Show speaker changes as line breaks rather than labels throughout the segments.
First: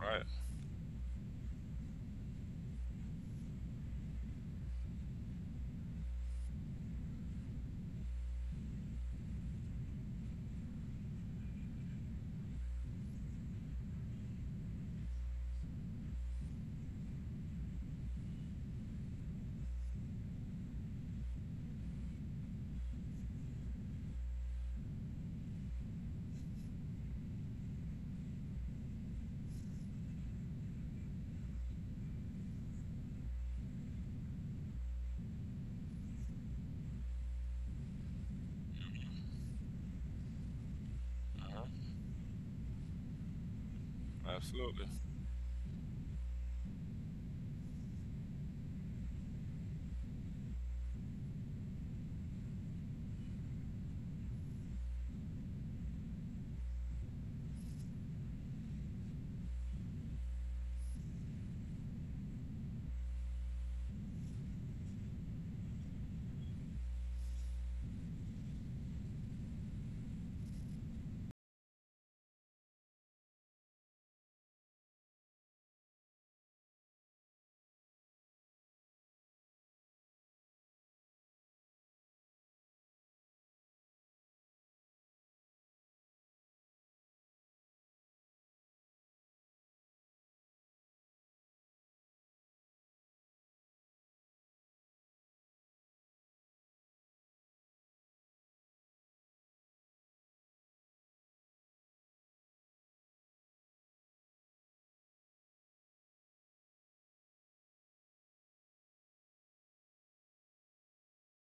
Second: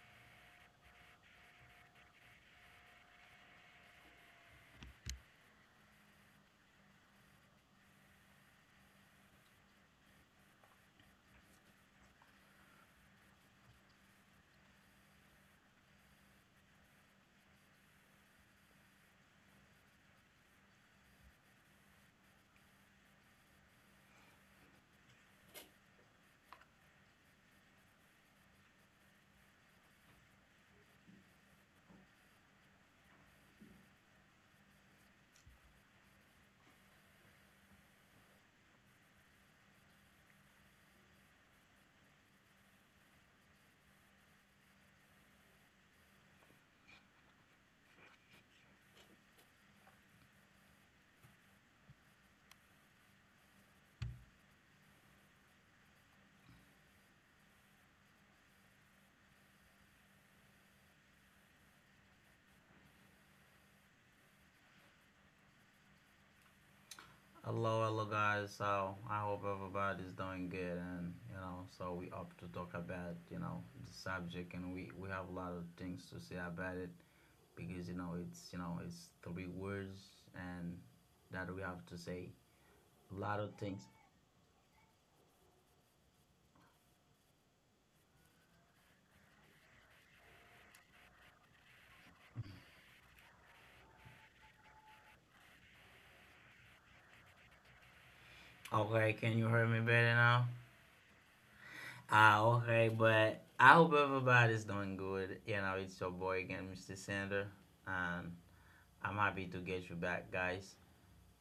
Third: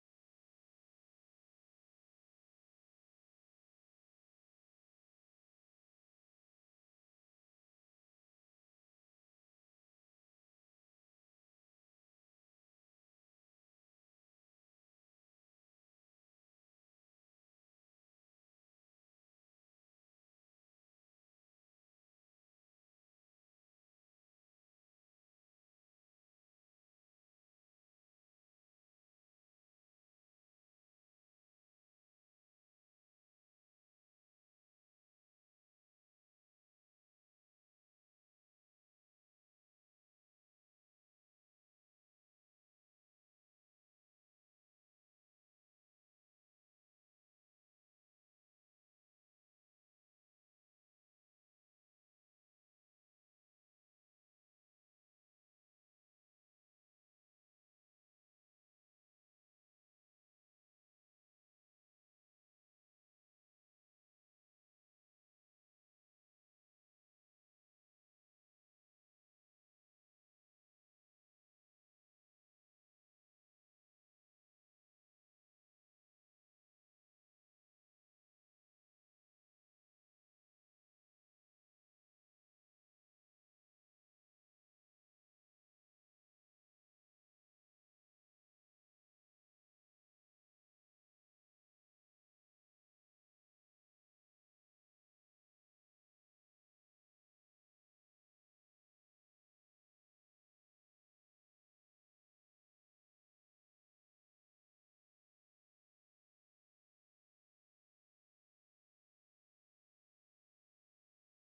Right. Uh-huh. Absolutely.
Hello, hello guys. So I hope everybody's doing good, and so we up to talk about the subject, and we have a lot of things to say about it because it's you know it's three words, and that we have to say a lot of things. Okay, can you hear me better now? Okay, but I hope everybody's doing good. You know, it's your boy again, Mr. Sander, and I'm happy to get you back, guys.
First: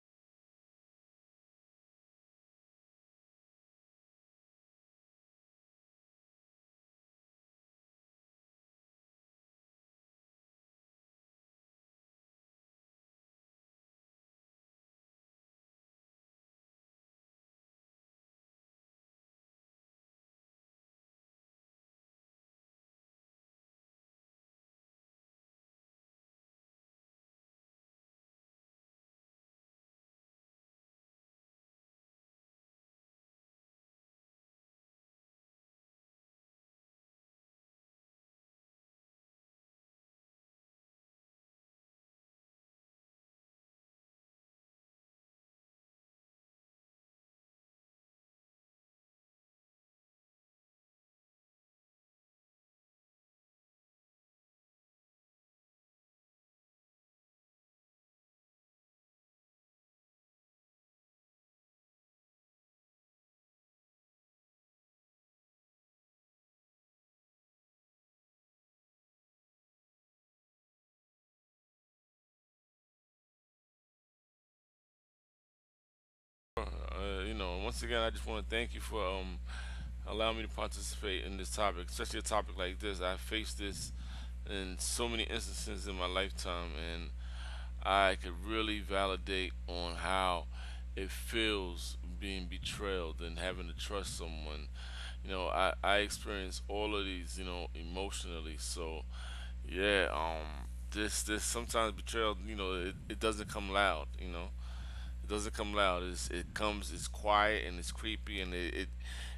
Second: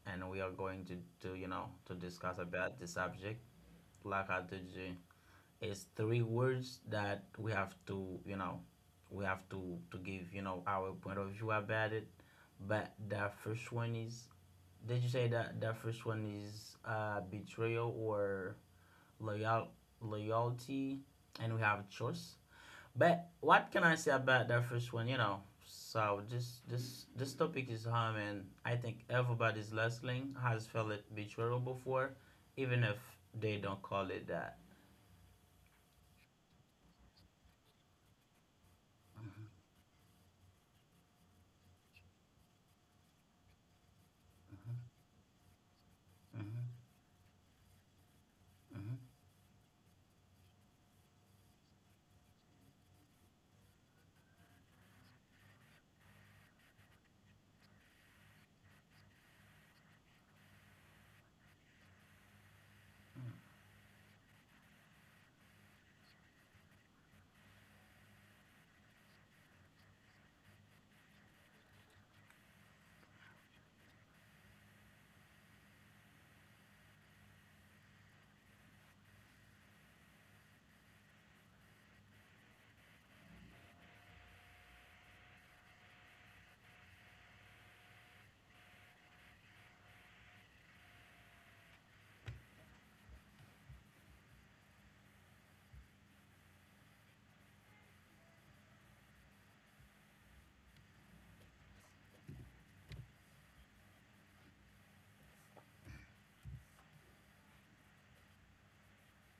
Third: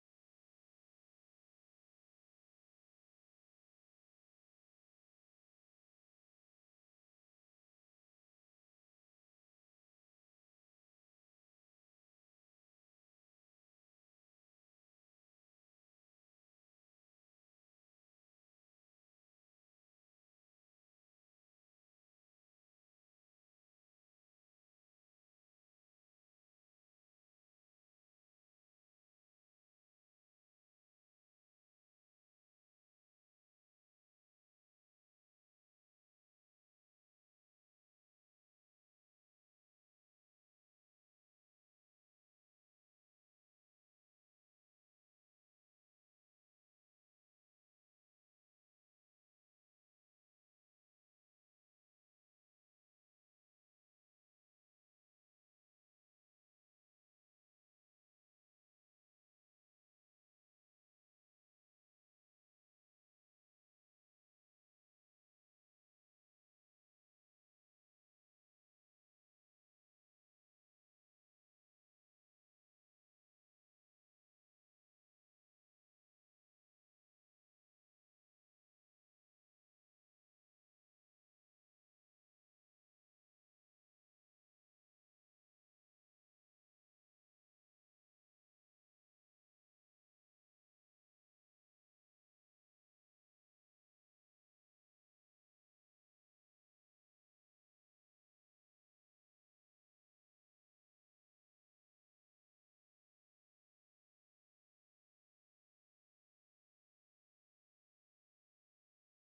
And we are going to to discuss about the subject. Like I told you, it's three words that we have to to give our point of view about it. But the first one is did you say that the first one is betrayal or loyal loyalty, and we have choice. But what can I say about that first one? So this topic is hard, and I think everybody's listening has felt it betrayal before, even if they don't call it that. Mm-hmm. Mm-hmm. Mm-hmm.
You know, once again, I just want to thank you for allowing me to participate in this topic, especially a topic like this. I faced this in so many instances in my lifetime, and I could really validate on how it feels being betrayed and having to trust someone. You know, I experienced all of these, you know, emotionally. So, yeah, this sometimes betrayal, you know, it doesn't come loud. You know, it doesn't come loud. It's quiet and it's creepy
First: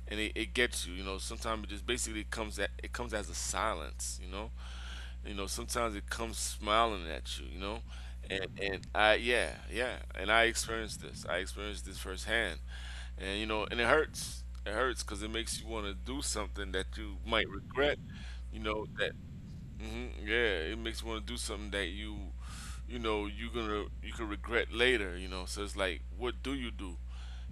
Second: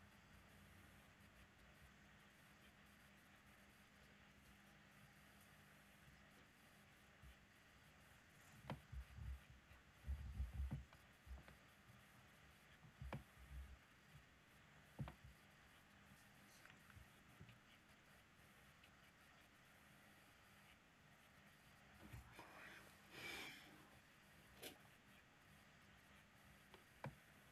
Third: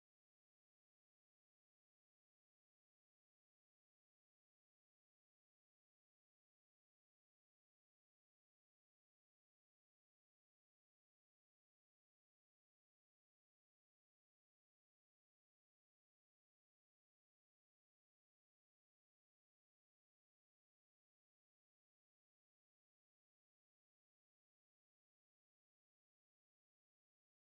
and it gets you. You know, sometimes it just basically comes at it comes as a silence. You know, sometimes it comes smiling at you, you know? And I yeah, yeah. And I experienced this. I experienced this firsthand. And you know, and it hurts. It hurts cuz it makes you want to do something that you might regret, you know, that yeah, it makes you want to do something that you know, you're going to you could regret later, you know. So it's like what do?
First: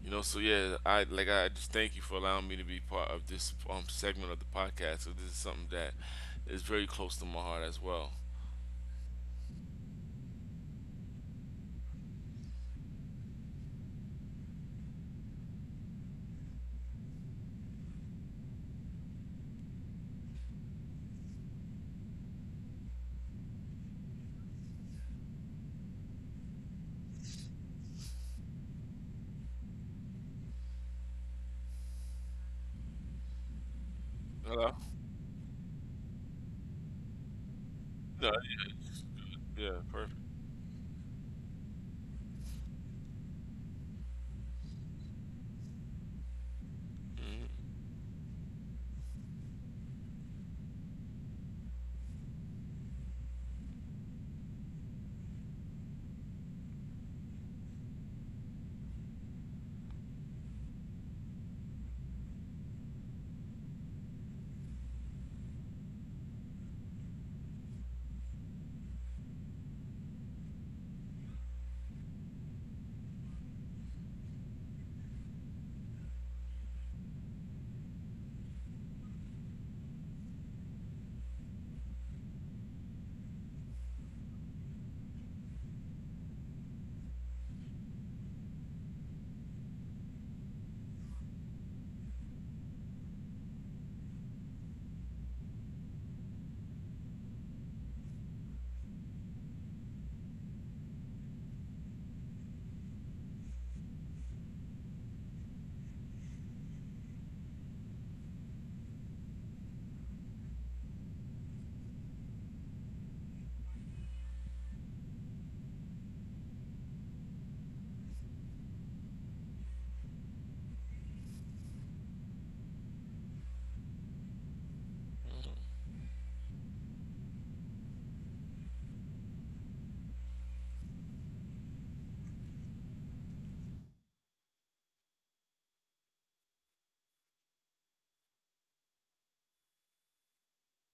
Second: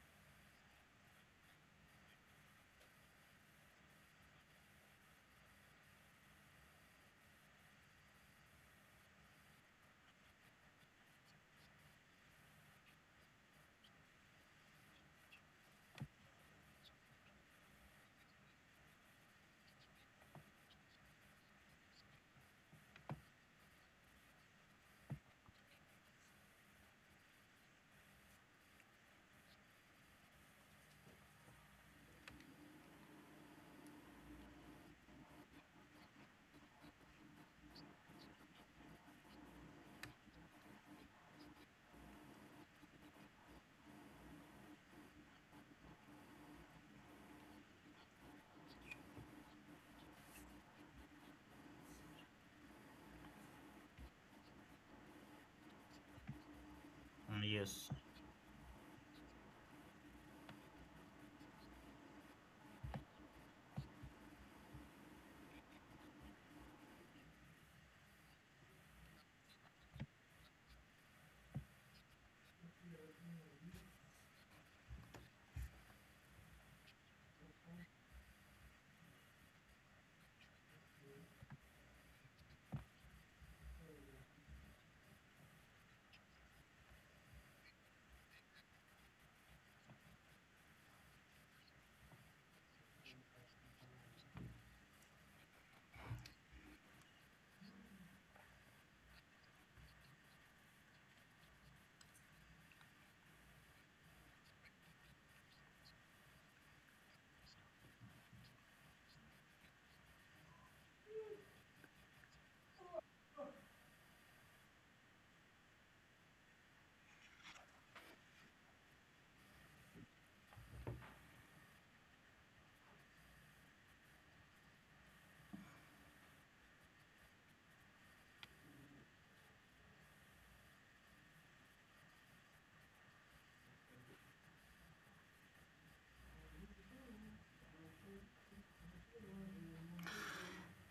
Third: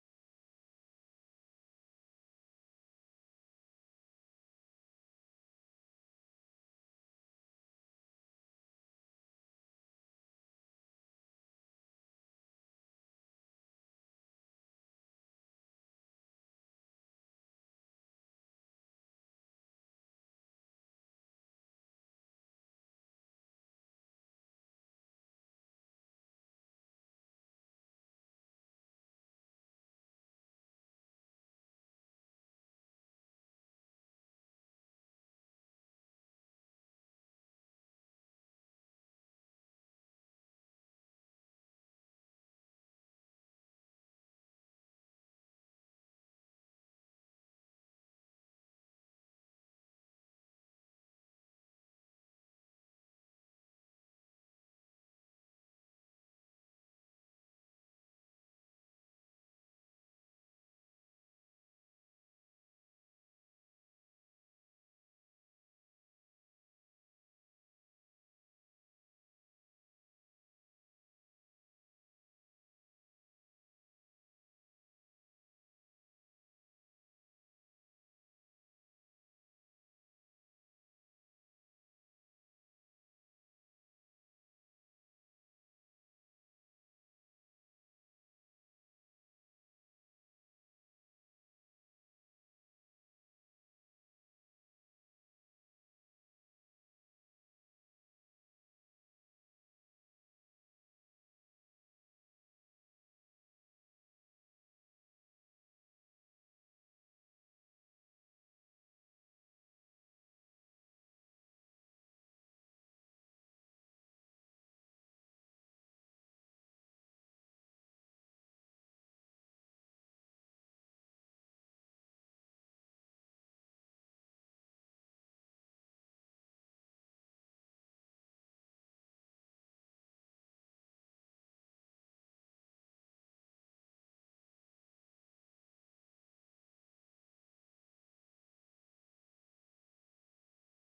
You know, so yeah, I like I just thank you for allowing me to be part of this segment of the podcast. So this is something that is very close to my heart as well. Hello. No, yeah, yeah, perfect. Mhm.
Yes.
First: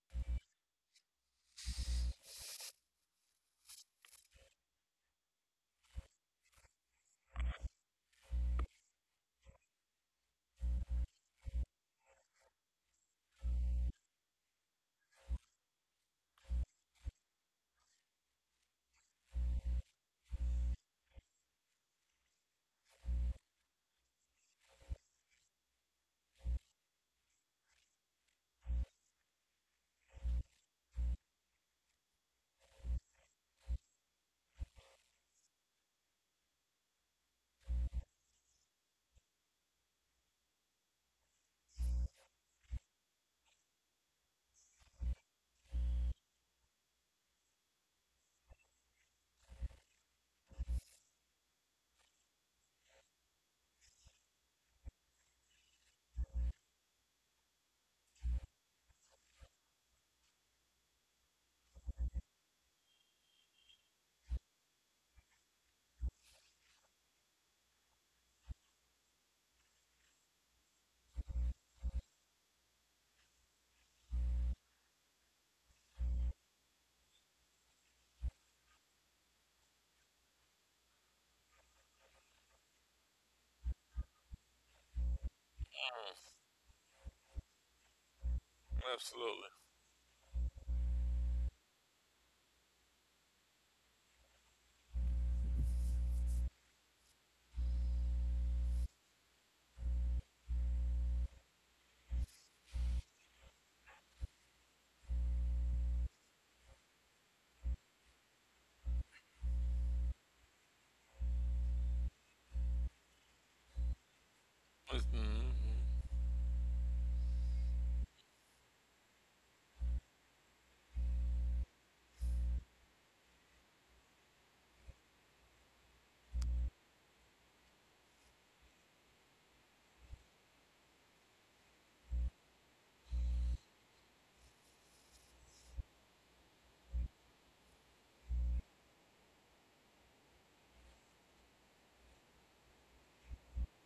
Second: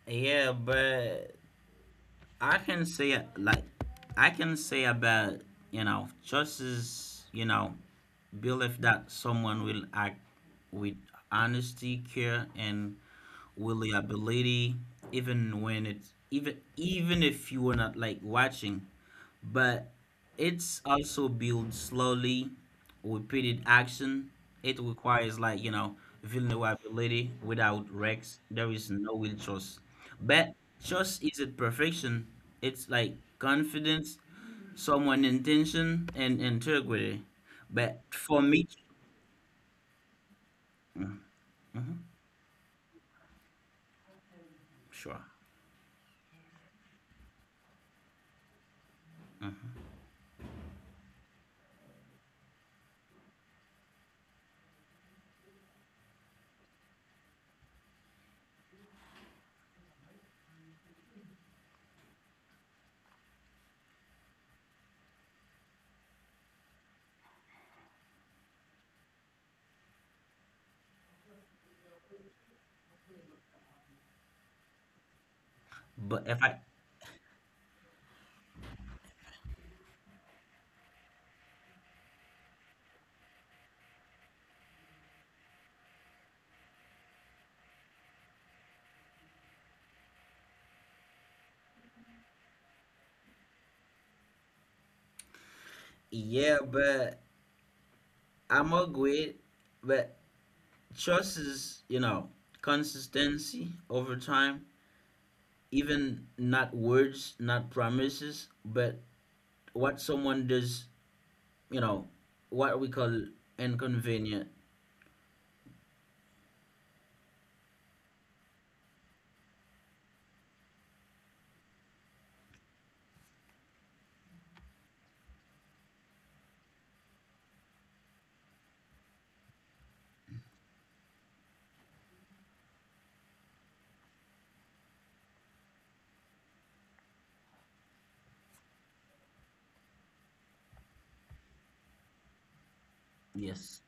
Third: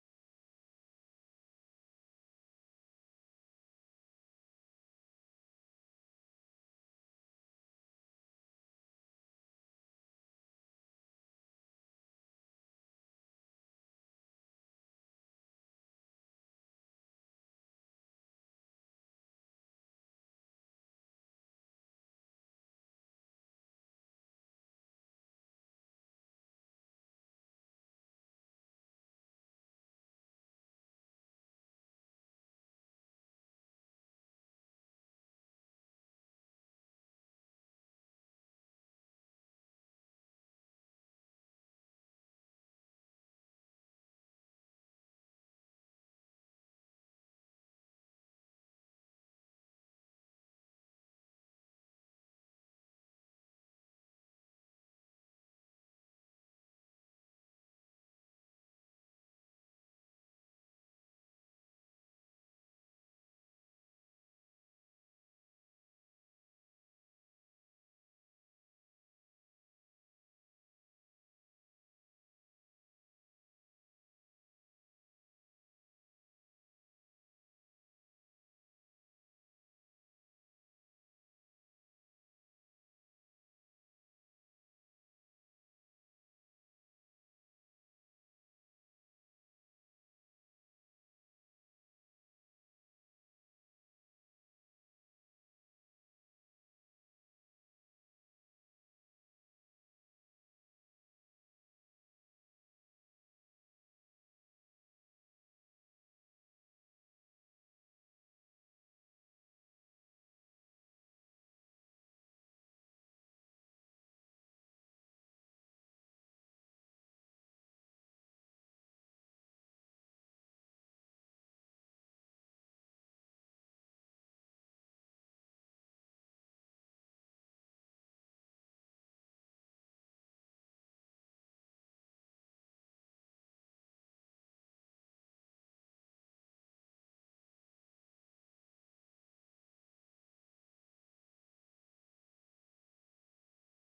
Yeah, but I can say like I can say about just as believe that someone will act with honesty, care, and reliability, even when it's even even if you were not like watching, but it's also built slowly with repeated action. It requires vulnerability. Without rex there is no real trust, but trust isn't perfection. It's like confidence, someone intention and integrity. But for me. Mhm. Sure. Mhm. but if I
Mm. Absolutely.
Yeah, but I'm agree. But trust is, consistency over time, even not words, not promises, but what someone does, you know, what we call inconvenient.
Mhm.
Yes.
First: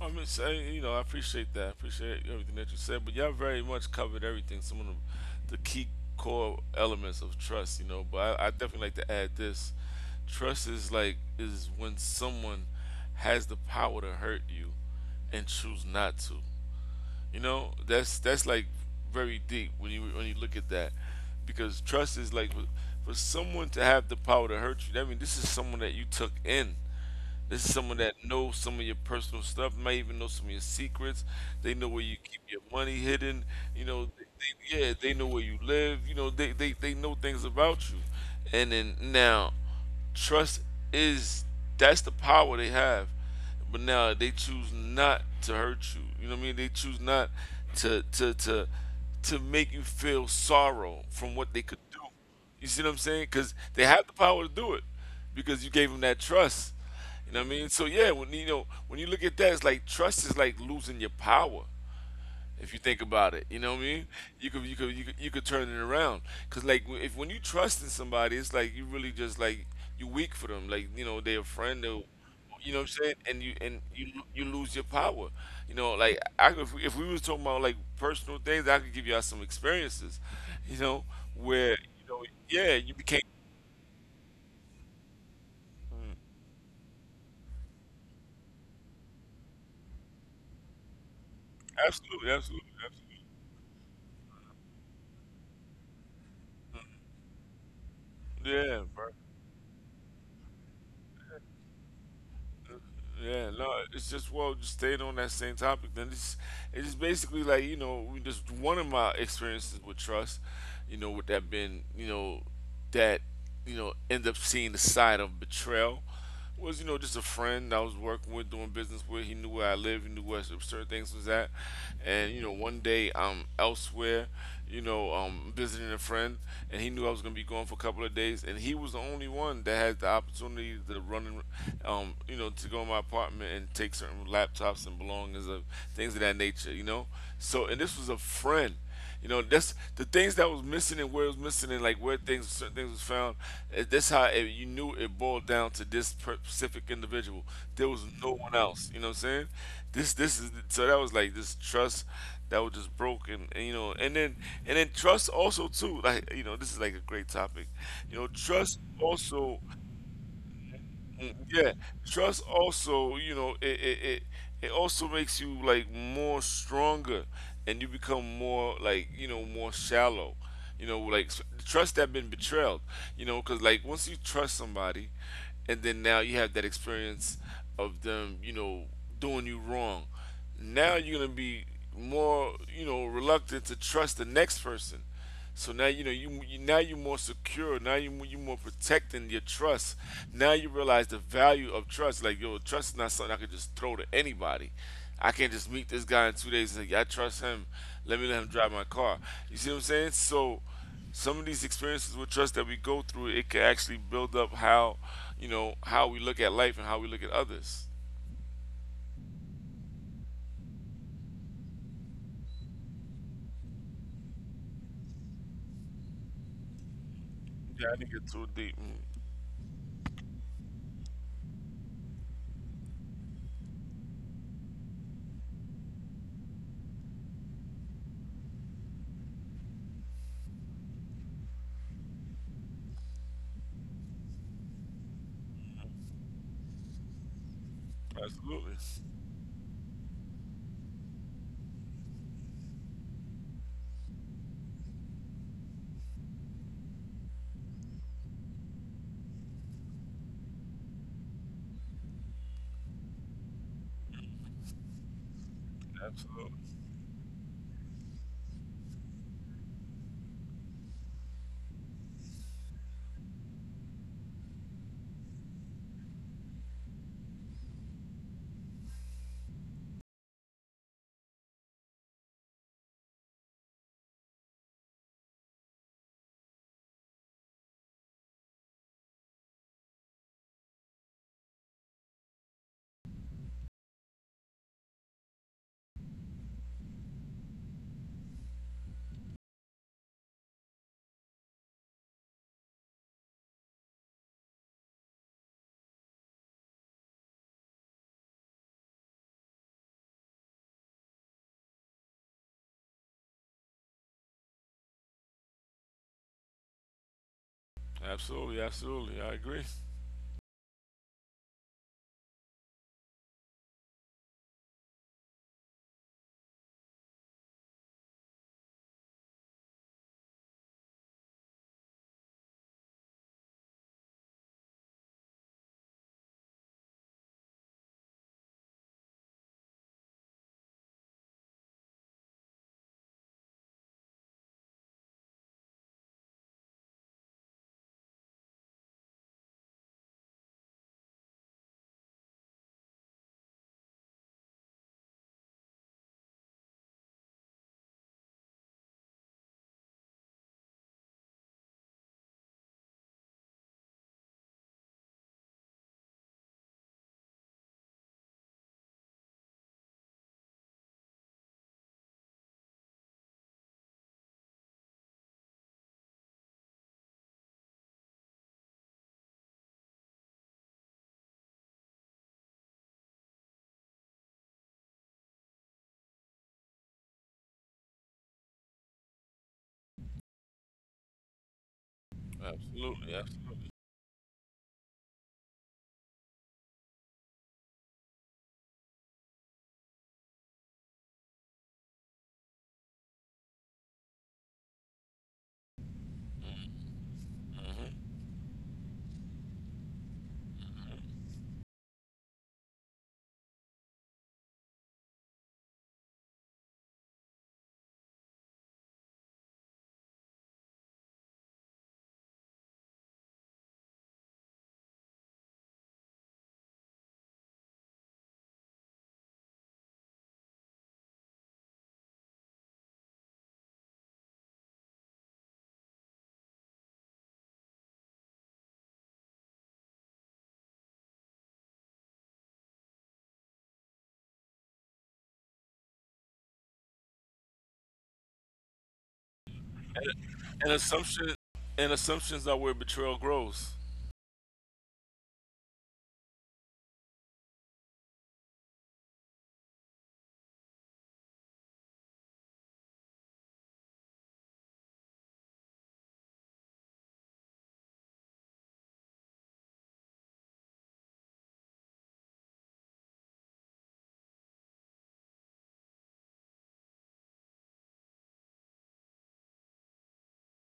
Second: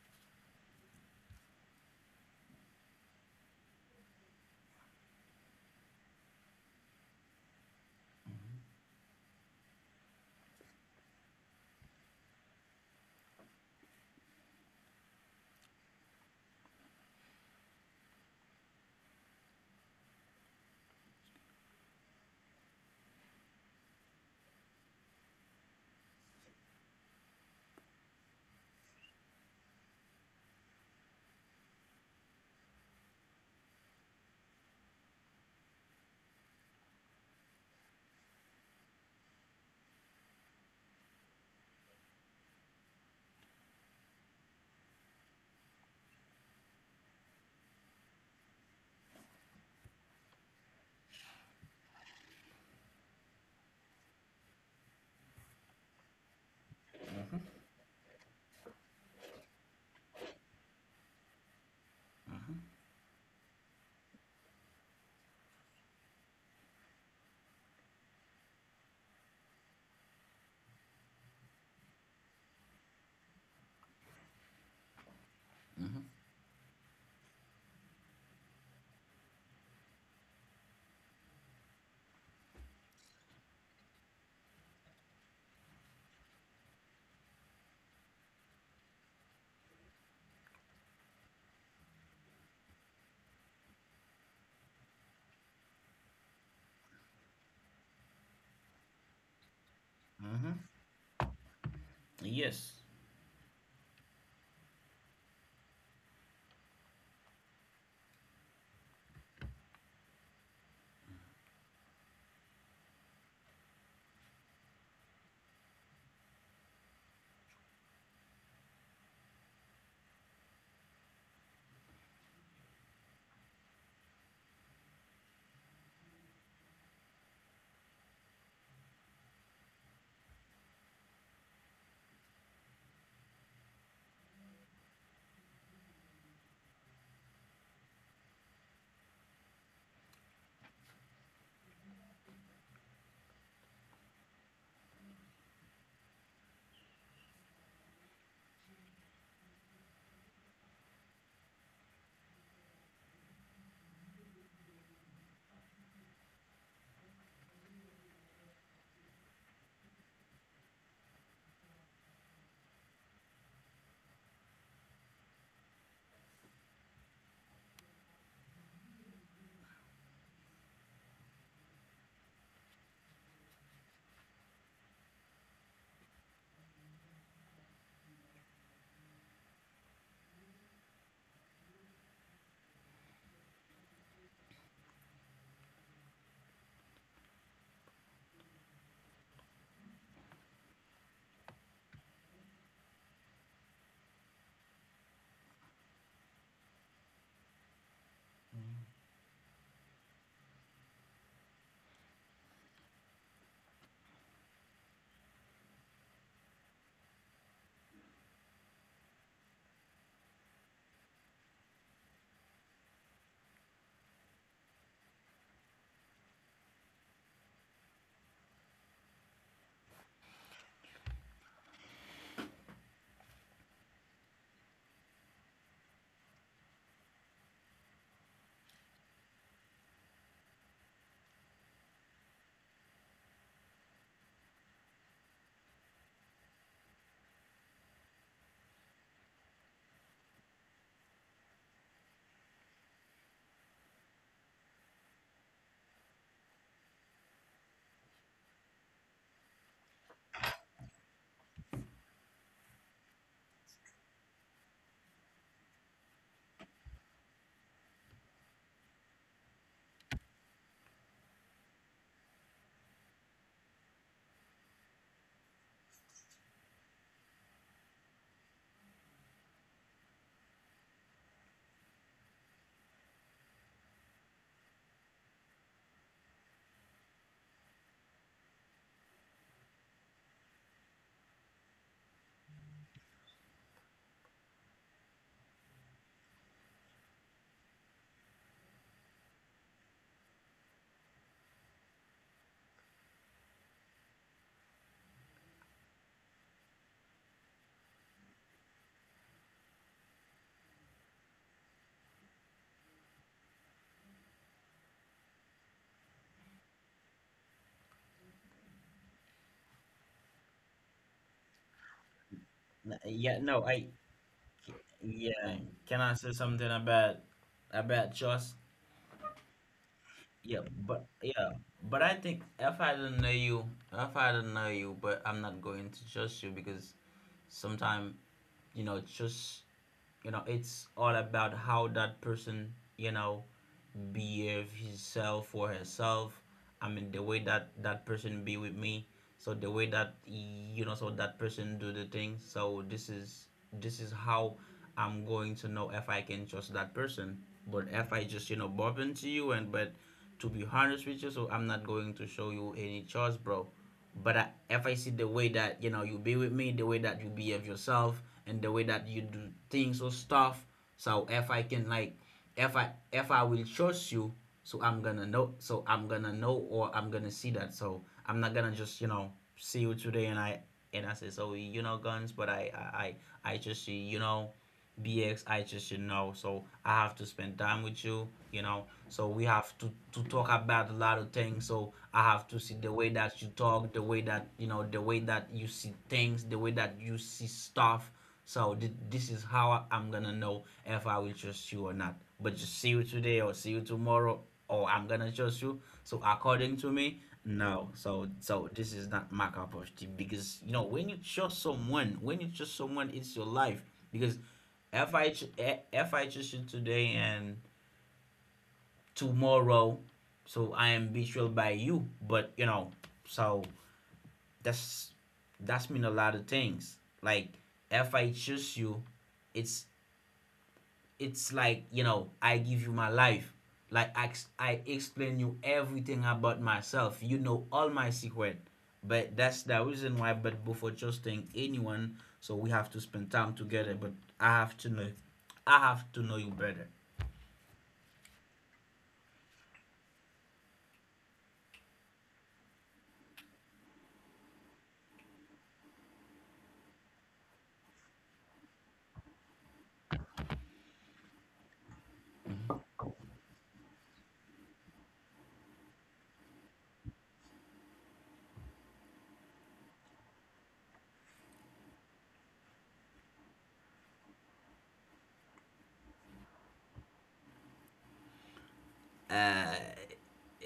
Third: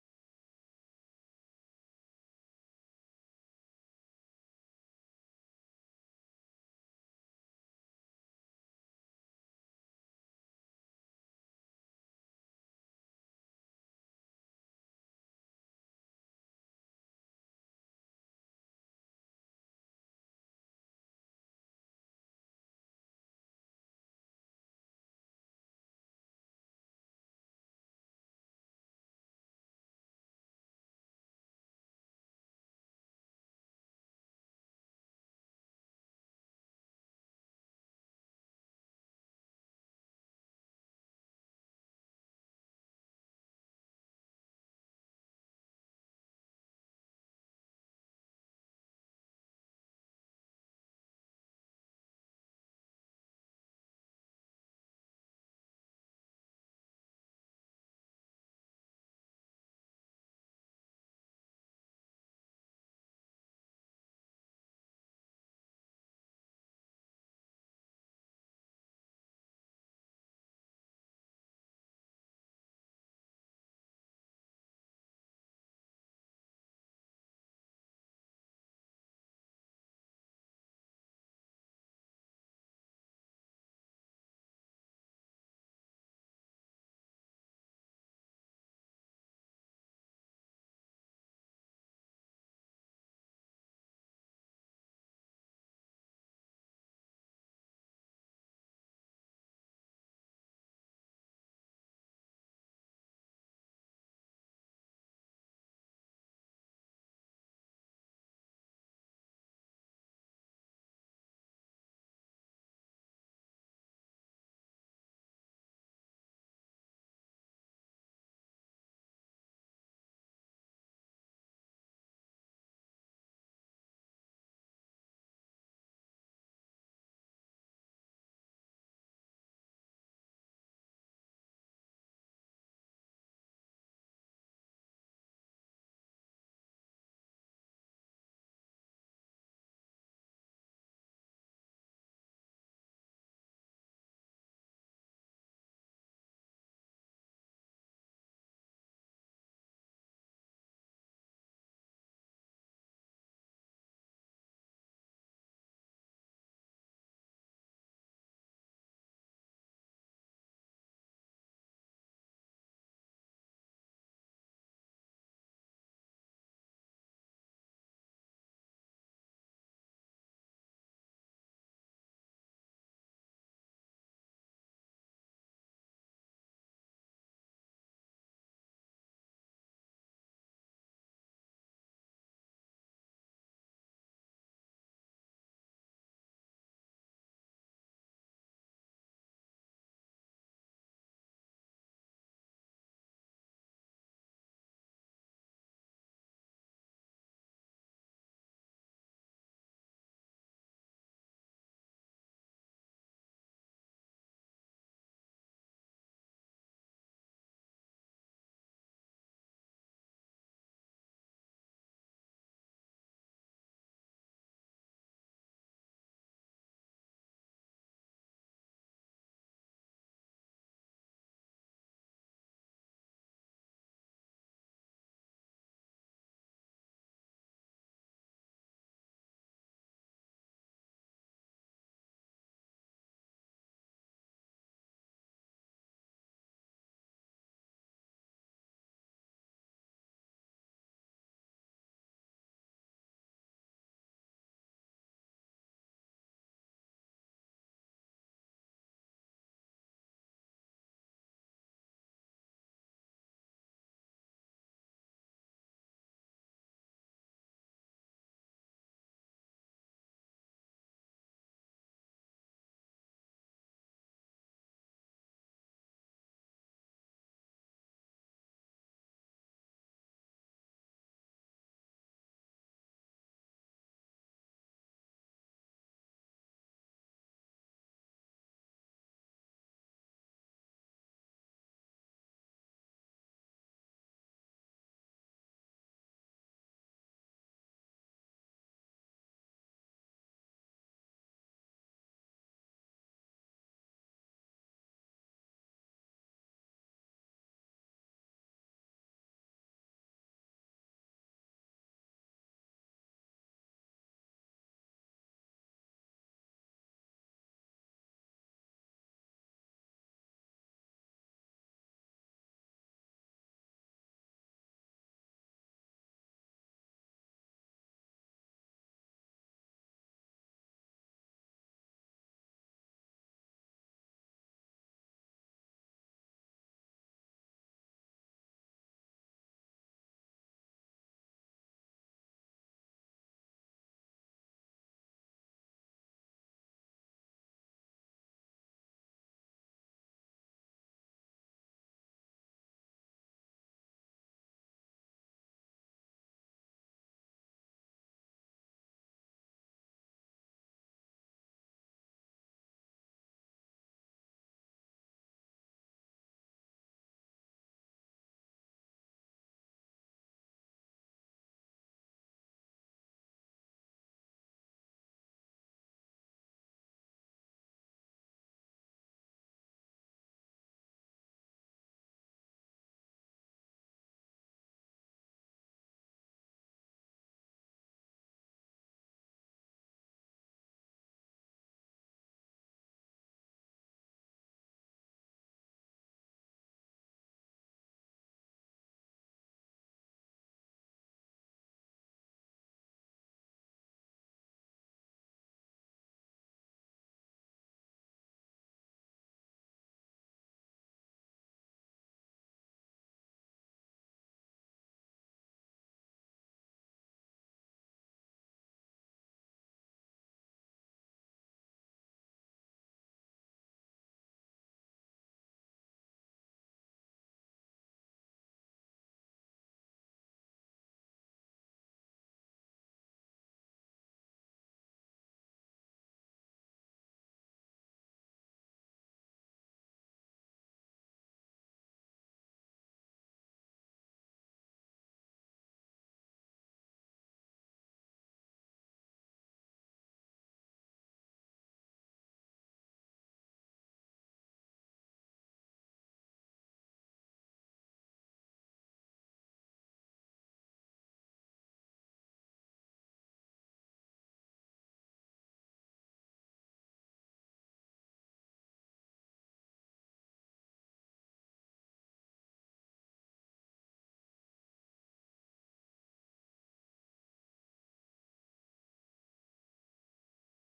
I'm just saying, you know, I appreciate that. I appreciate everything that you said, but y'all very much covered everything. Some of the key core elements of trust, you know. But I definitely like to add this: trust is like is when someone has the power to hurt you and choose not to. You know, that's like very deep when you look at that, because trust is like for someone to have the power to hurt you. I mean, this is someone that you took in. This is someone that knows some of your personal stuff, may even know some of your secrets. They know where you keep your money hidden. You know, yeah, they know where you live. You know, they know things about you. And then now, trust is that's the power they have. But now they choose not to hurt you. You know what I mean? They choose not to to to to make you feel sorrow from what they could do. You see what I'm saying? Because they have the power to do it because you gave them that trust. You know what I
Mm-hmm.
mean? So yeah, when you know when you look at that, it's like trust is like losing your power. If you think about it, you know what I mean. You could turn it around because like if when you trust in somebody, it's like you really just like you weak for them. Like you know they're a friend or you know what I'm saying, and you and you lose your power. You know,
Mm-hmm.
like if we was talking about like personal things, I could give y'all some experiences. You know where you know yeah you became. Mm. Absolutely, absolutely, absolutely, yeah bro.
Mm-hmm. Yes.
Yeah, no, it's just well, just staying on that same topic. Then it's just basically like you know, we just one of my experiences with trust, you know, with that been you know, that you know end up seeing the side of betrayal was you know just a friend I was working with, doing business with. He knew where I lived, he knew where certain things was at, and you know one day I'm elsewhere, you know, visiting a friend, and he knew I was gonna be gone for a couple of days, and he was the only one that had the opportunity to run certain, you know, to go in my apartment and take certain laptops and belongings of things of that nature, you know. So, and this was a friend, you know. That's the things that was missing and where it was missing and like where things, certain things was found. That's how it, you knew it boiled down to this specific individual. There was no one else, you know what I'm saying? This is so that was like this trust that was just broken and you know and then trust also too like you know this is like a great topic you know trust also. Mm. Yeah, trust also, you know, it it also makes you like more stronger, and you become more like you know more shallow, you know, like trust that been betrayed, you know, because like once you trust somebody, and then now you have that experience of them, you know, doing you wrong, now you're gonna be more you know reluctant to trust the next person, so now you know you now you're more secure, now you're more protecting your trust, now you realize the value of trust like yo trust is not something I could just throw to anybody. I can't just meet this guy in 2 days and say "Yeah, I trust him, let me let him drive my car." You see what I'm saying? So some of these experiences with trust that we go through, it can actually build up how you know how we look at life and how we look at others. Yeah, I didn't get too deep. Mm. Absolutely. Absolutely. Absolutely. Absolutely. I agree.
Yeah. No. I. Yeah. Can I say something about trust? Yeah. But yeah. But I think if I don't know you, but I'm not going to trust you because sometimes trust it's all about how that person you know behave himself or herself. I mean, the way that that person be with me. So the way that so that person do the thing. So this is how I'm going to know if I can trust that person. But if I just bump into you and but to be honest with you, so I'm not going to show you any trust, bro. But if I see the way that you be with me, the way that you behave yourself, and the way that you do things or stuff, so if I will trust you, so or I'm gonna see that. So I'm not gonna just see you today and I say so, guns, but I just see BX, I just should know. So I have to spend time with you, you know. So we have to talk about a lot of things. So I have to see the way
Absolutely.
that you
Absolutely.
talk, the way that you see things, the way that you see stuff. So this is how I'm gonna know if I will trust you or not. But just see you today or see you tomorrow or I'm gonna trust you. So according to me, no.
Hmm.
So this is not my cup of tea because when you trust someone, it's your life because if I FH you today and tomorrow. So I am betrayed by you. But so that's that's mean a lot of things. Like if I choose you, it's it's like I give you my life. Like I explain you everything about myself. You know all my secret. But that's the reason why. But before trusting anyone, so we have to spend time together. But I have to know, I have to know you better.
And assumption, and assumptions are where betrayal grows.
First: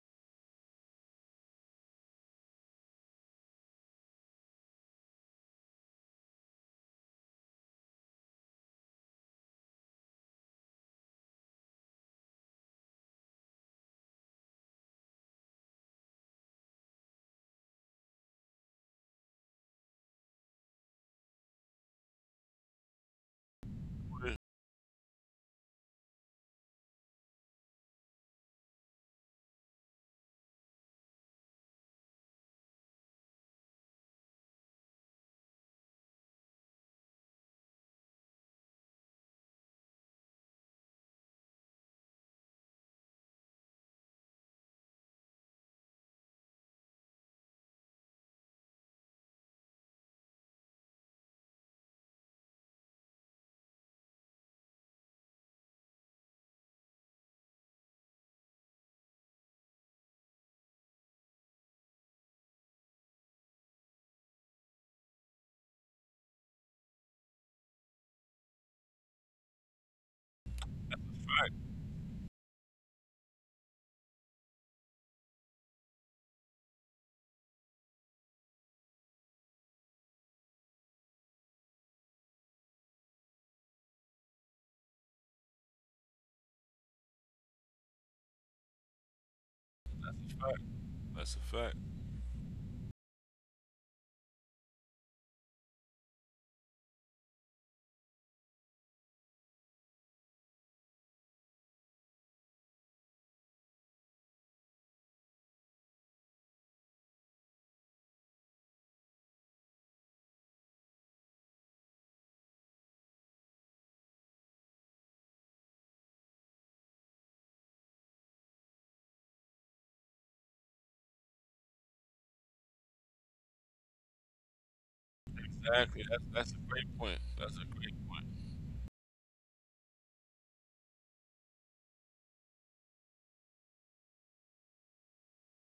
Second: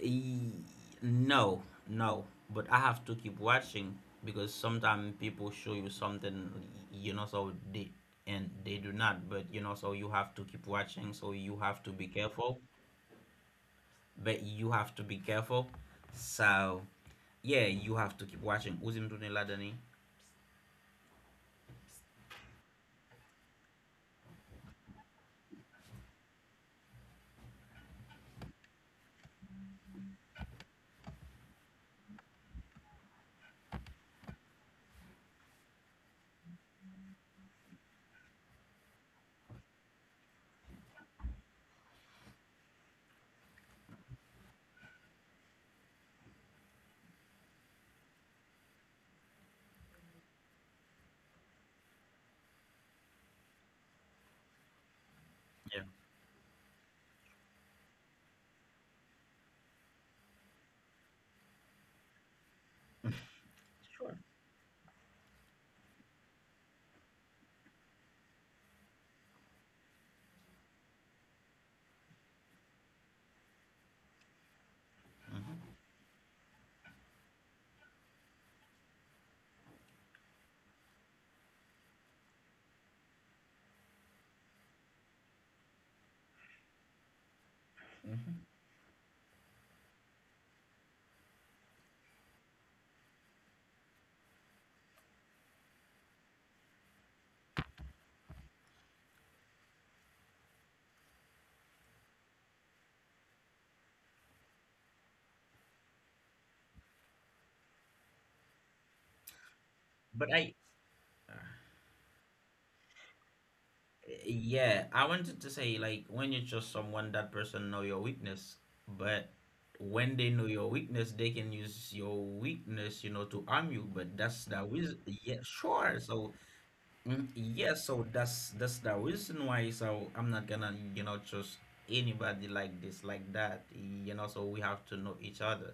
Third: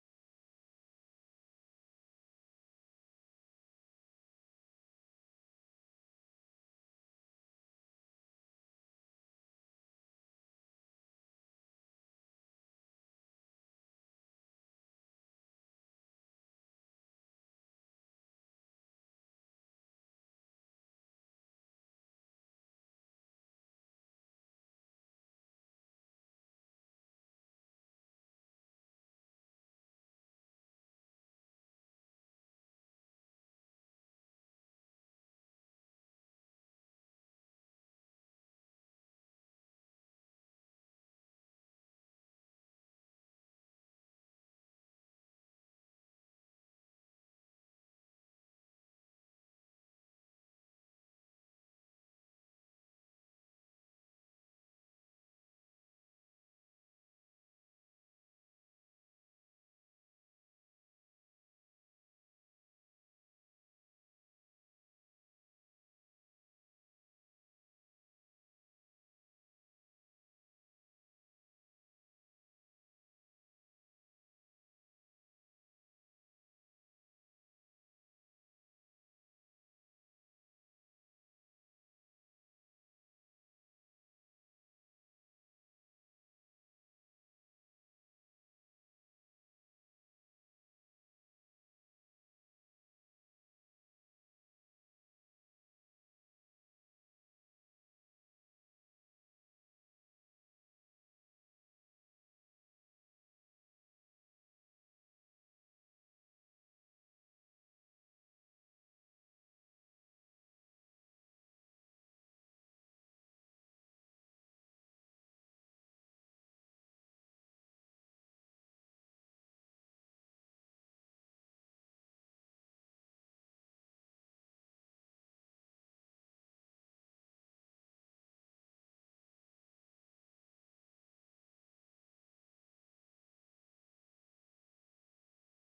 E- No, no. But I have to keep watching because sometimes people show you something, so they and they do not. But so you have to keep watching. So you have to be careful. But you have to be careful. So, yeah, you have to keep watching. Uzim Dune Ladani. Yeah, sure. Hmm.
That's a fact. That's a fact.
But I, Yeah, I wanted to say like when you trust someone, that person know your weakness, but when they know your weakness, they can use your weakness, to harm you. But that's the reason. Yeah, sure.
Exactly. That's
So
that's a great point. That's a
yeah,
great
so
point.
that's the reason why. So I'm not gonna, trust anybody like this, like that. So we have to know each other.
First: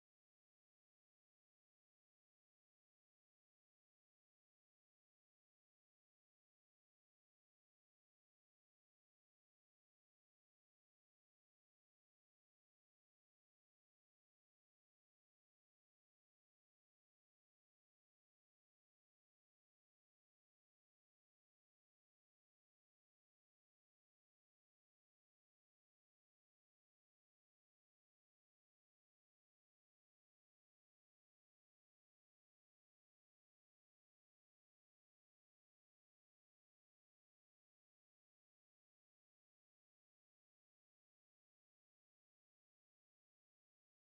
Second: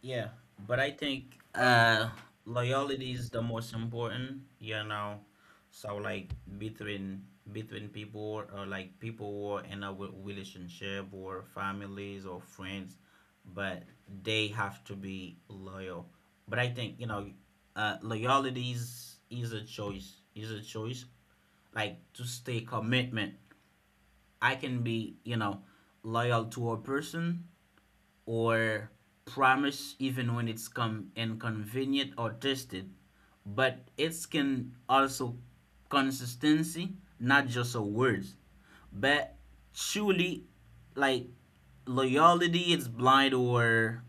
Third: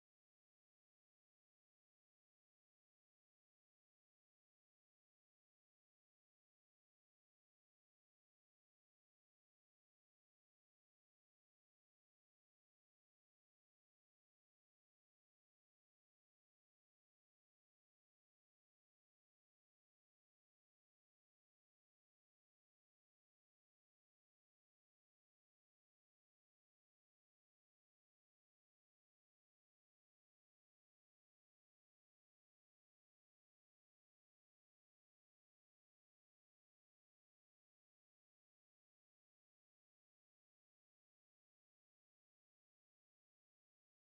Yeah, but I think loyalty is the most important. So like between between people or like people who are in a relationship or families or friends, but they have to be loyal. But I think, loyalty is a choice. Is a choice. Like to stay commitment. I can be, loyal to a person or promise even when it's come inconvenient or tested, but it can also consistency, not just a words, but truly like loyalty it's blind or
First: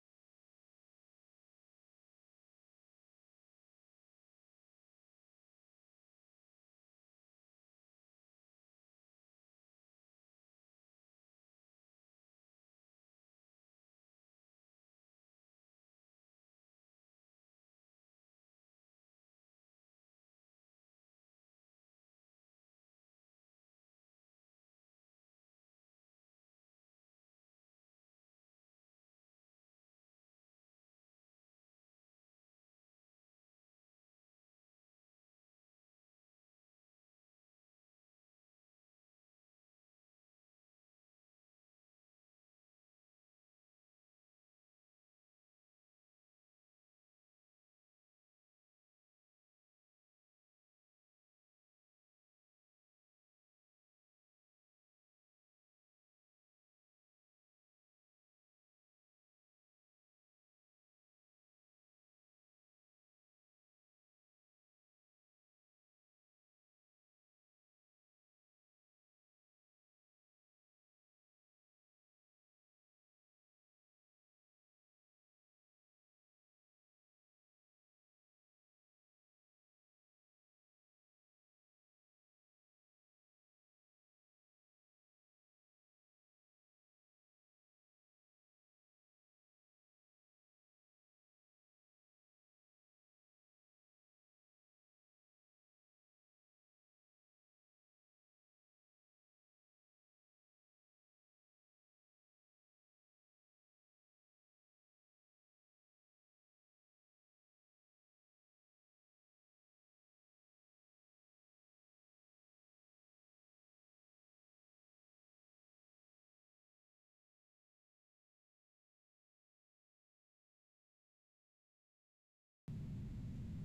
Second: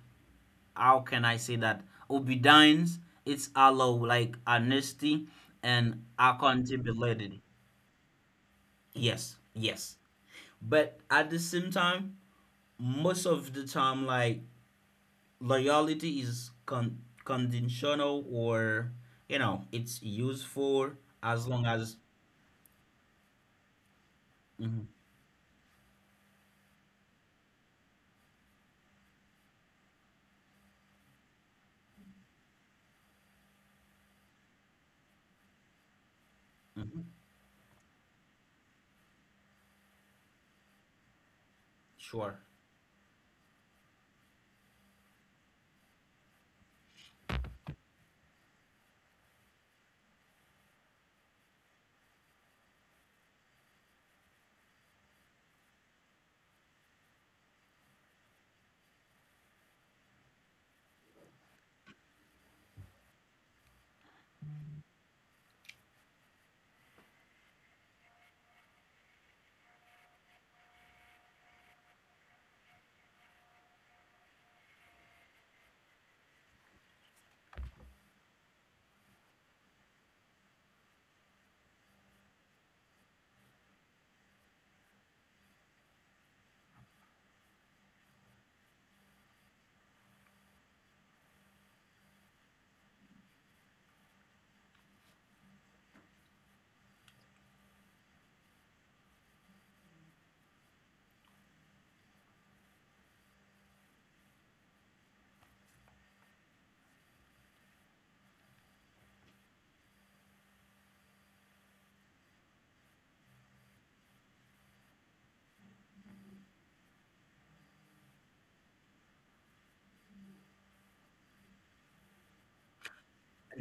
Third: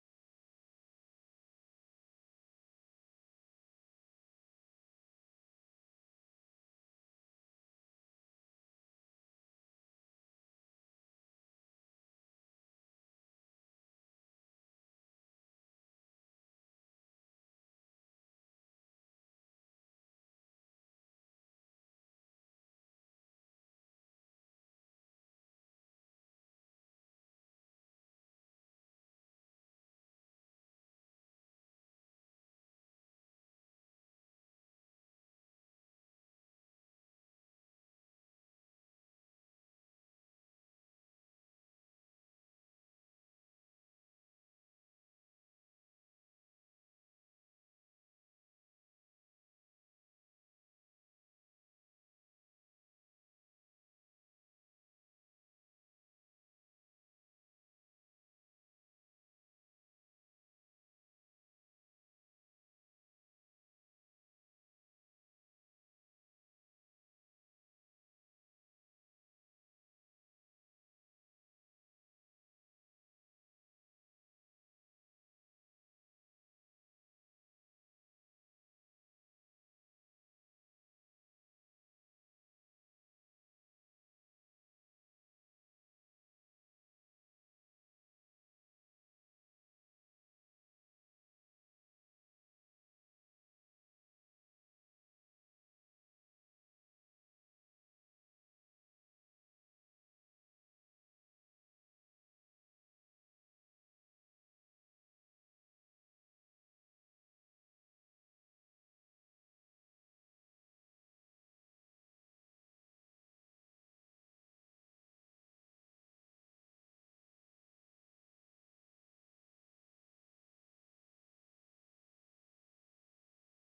how can I say that obedience it's allow like honesty and accountability. Yes, yes. But at the same time, most of the time like loyalty is conditional or it's useful as long as Mhm. Mhm. Sure.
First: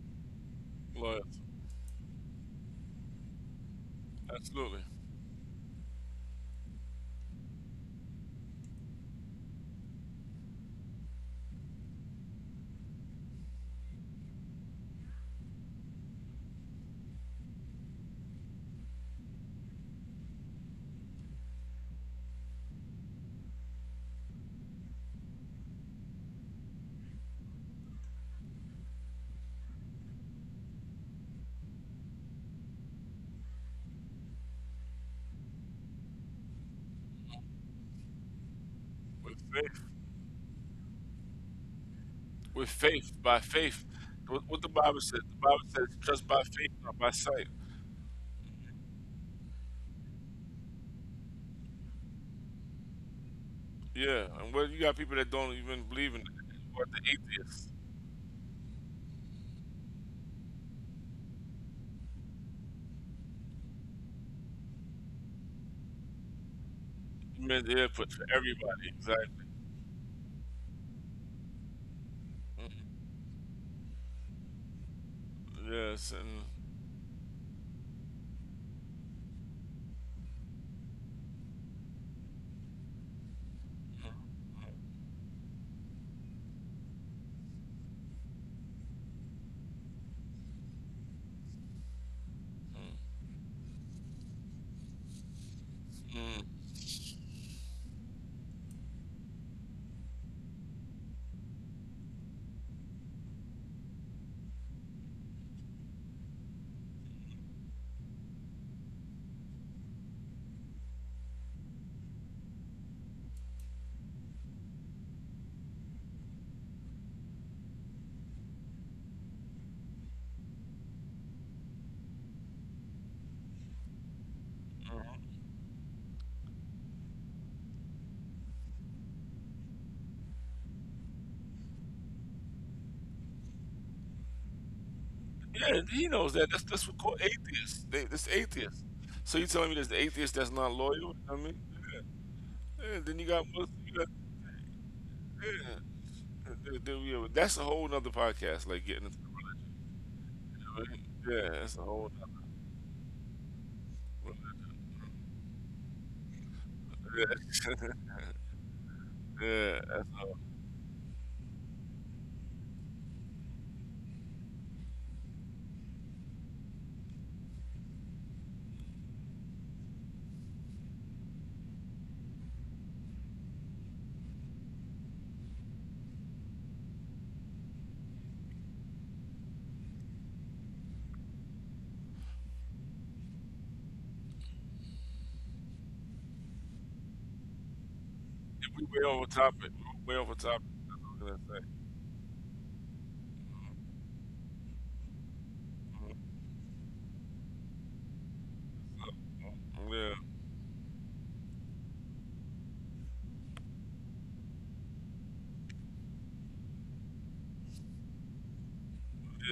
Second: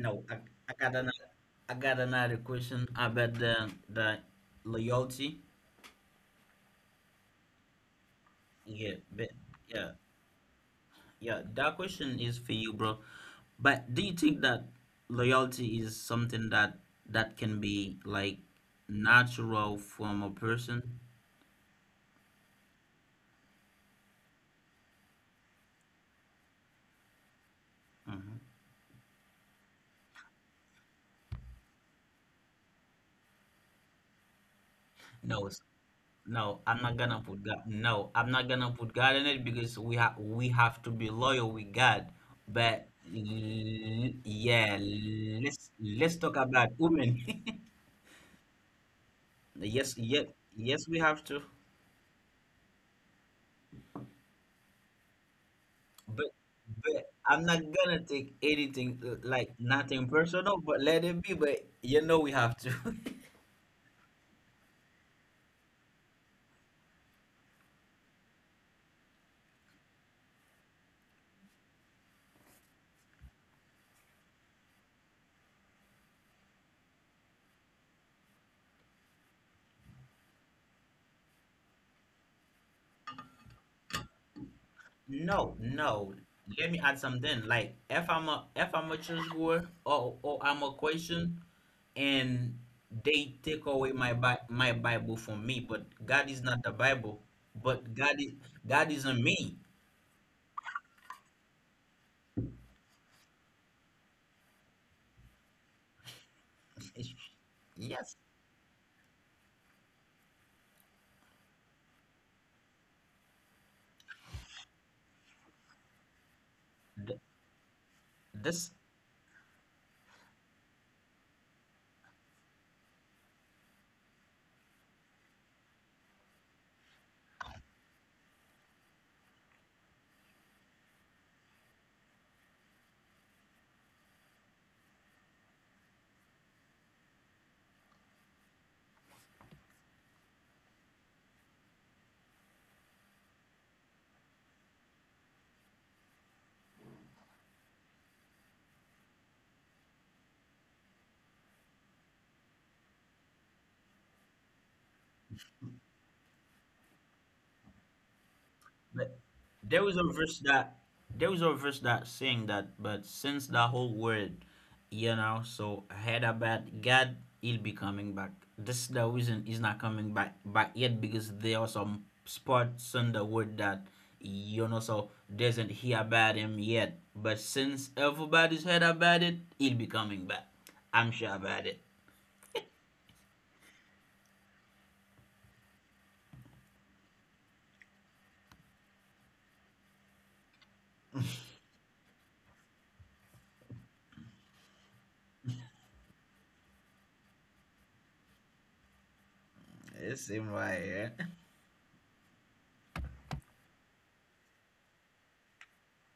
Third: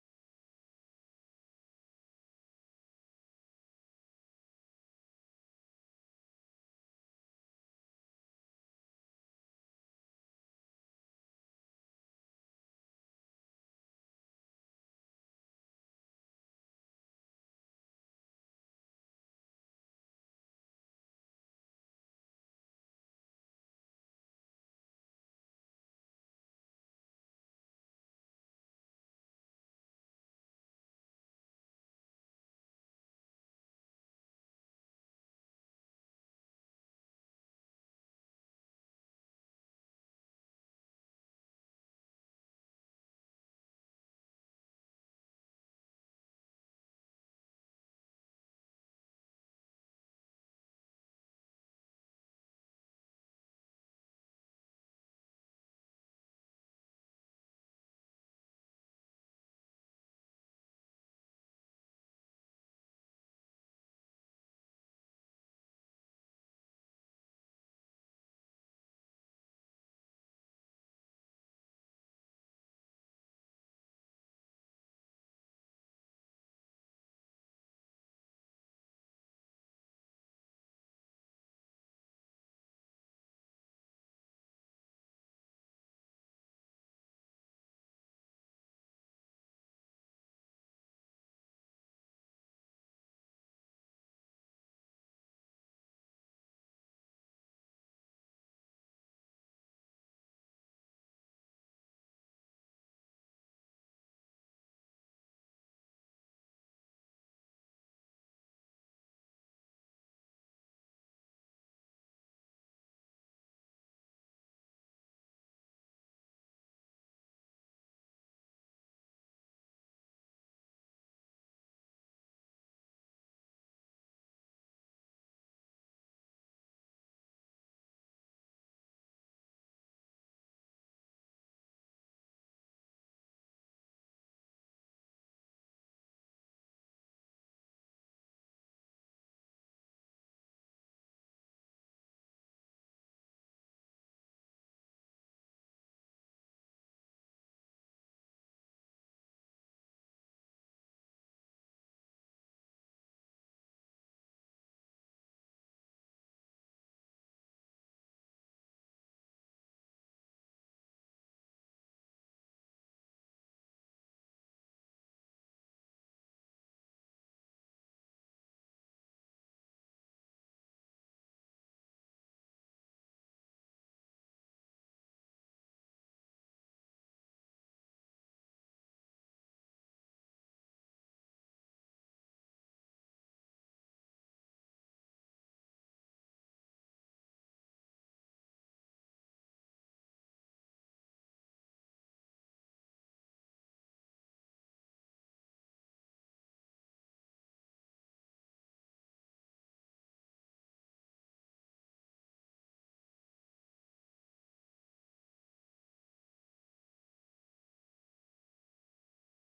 No, I got another
Loyalty.
I got another question about the
Absolutely.
loyalty. Yeah, but yeah, yeah, that question is for you, bro. But do you think that loyalty is something that can be like natural from a person? No. No, I'm not gonna put God. No, I'm not gonna put God in it
With
because
faith.
we have to be loyal with God.
With
But
faith. By faith. What the
yeah,
Bible says. The Bible
let's
says
let's
just
talk
by
about
faith, not
women.
by sight.
Yes, yes, yes, we have to.
Yeah. And what you got people that don't even believe in
But
it. What the
but I'm not
atheists.
gonna take anything like nothing personal. But let it be. But you know we have to.
You meant the airport for everybody. Exactly. Mhm. Yes, and. Mm.
No, no. Let me add something. Like if I'm a chessboard or I'm a question, and
Mm,
they take away my my Bible from me, but God is
mm.
not the Bible, but God is in me. Yes. Th- This
Yeah, he knows that. That's what called atheists. It's atheists. So you telling me there's the atheist that's not loyal? You know what I mean, yeah, then you got Muslim. You got, yeah, yeah, that's a whole nother podcast. Like getting into yeah, that's a whole nother. Yeah,
But there
yeah
was a
that's a, whole.
verse that saying that, but since the whole world, so heard about God, he'll be coming back. This is the reason he's not coming back yet because there are some spots in the world that so doesn't hear about him yet. But since everybody's heard about it, he'll be coming back. I'm sure about it.
We way over topic. We way over topic. That's what I'm gonna say. Mhm. Yeah,
It seems right, yeah.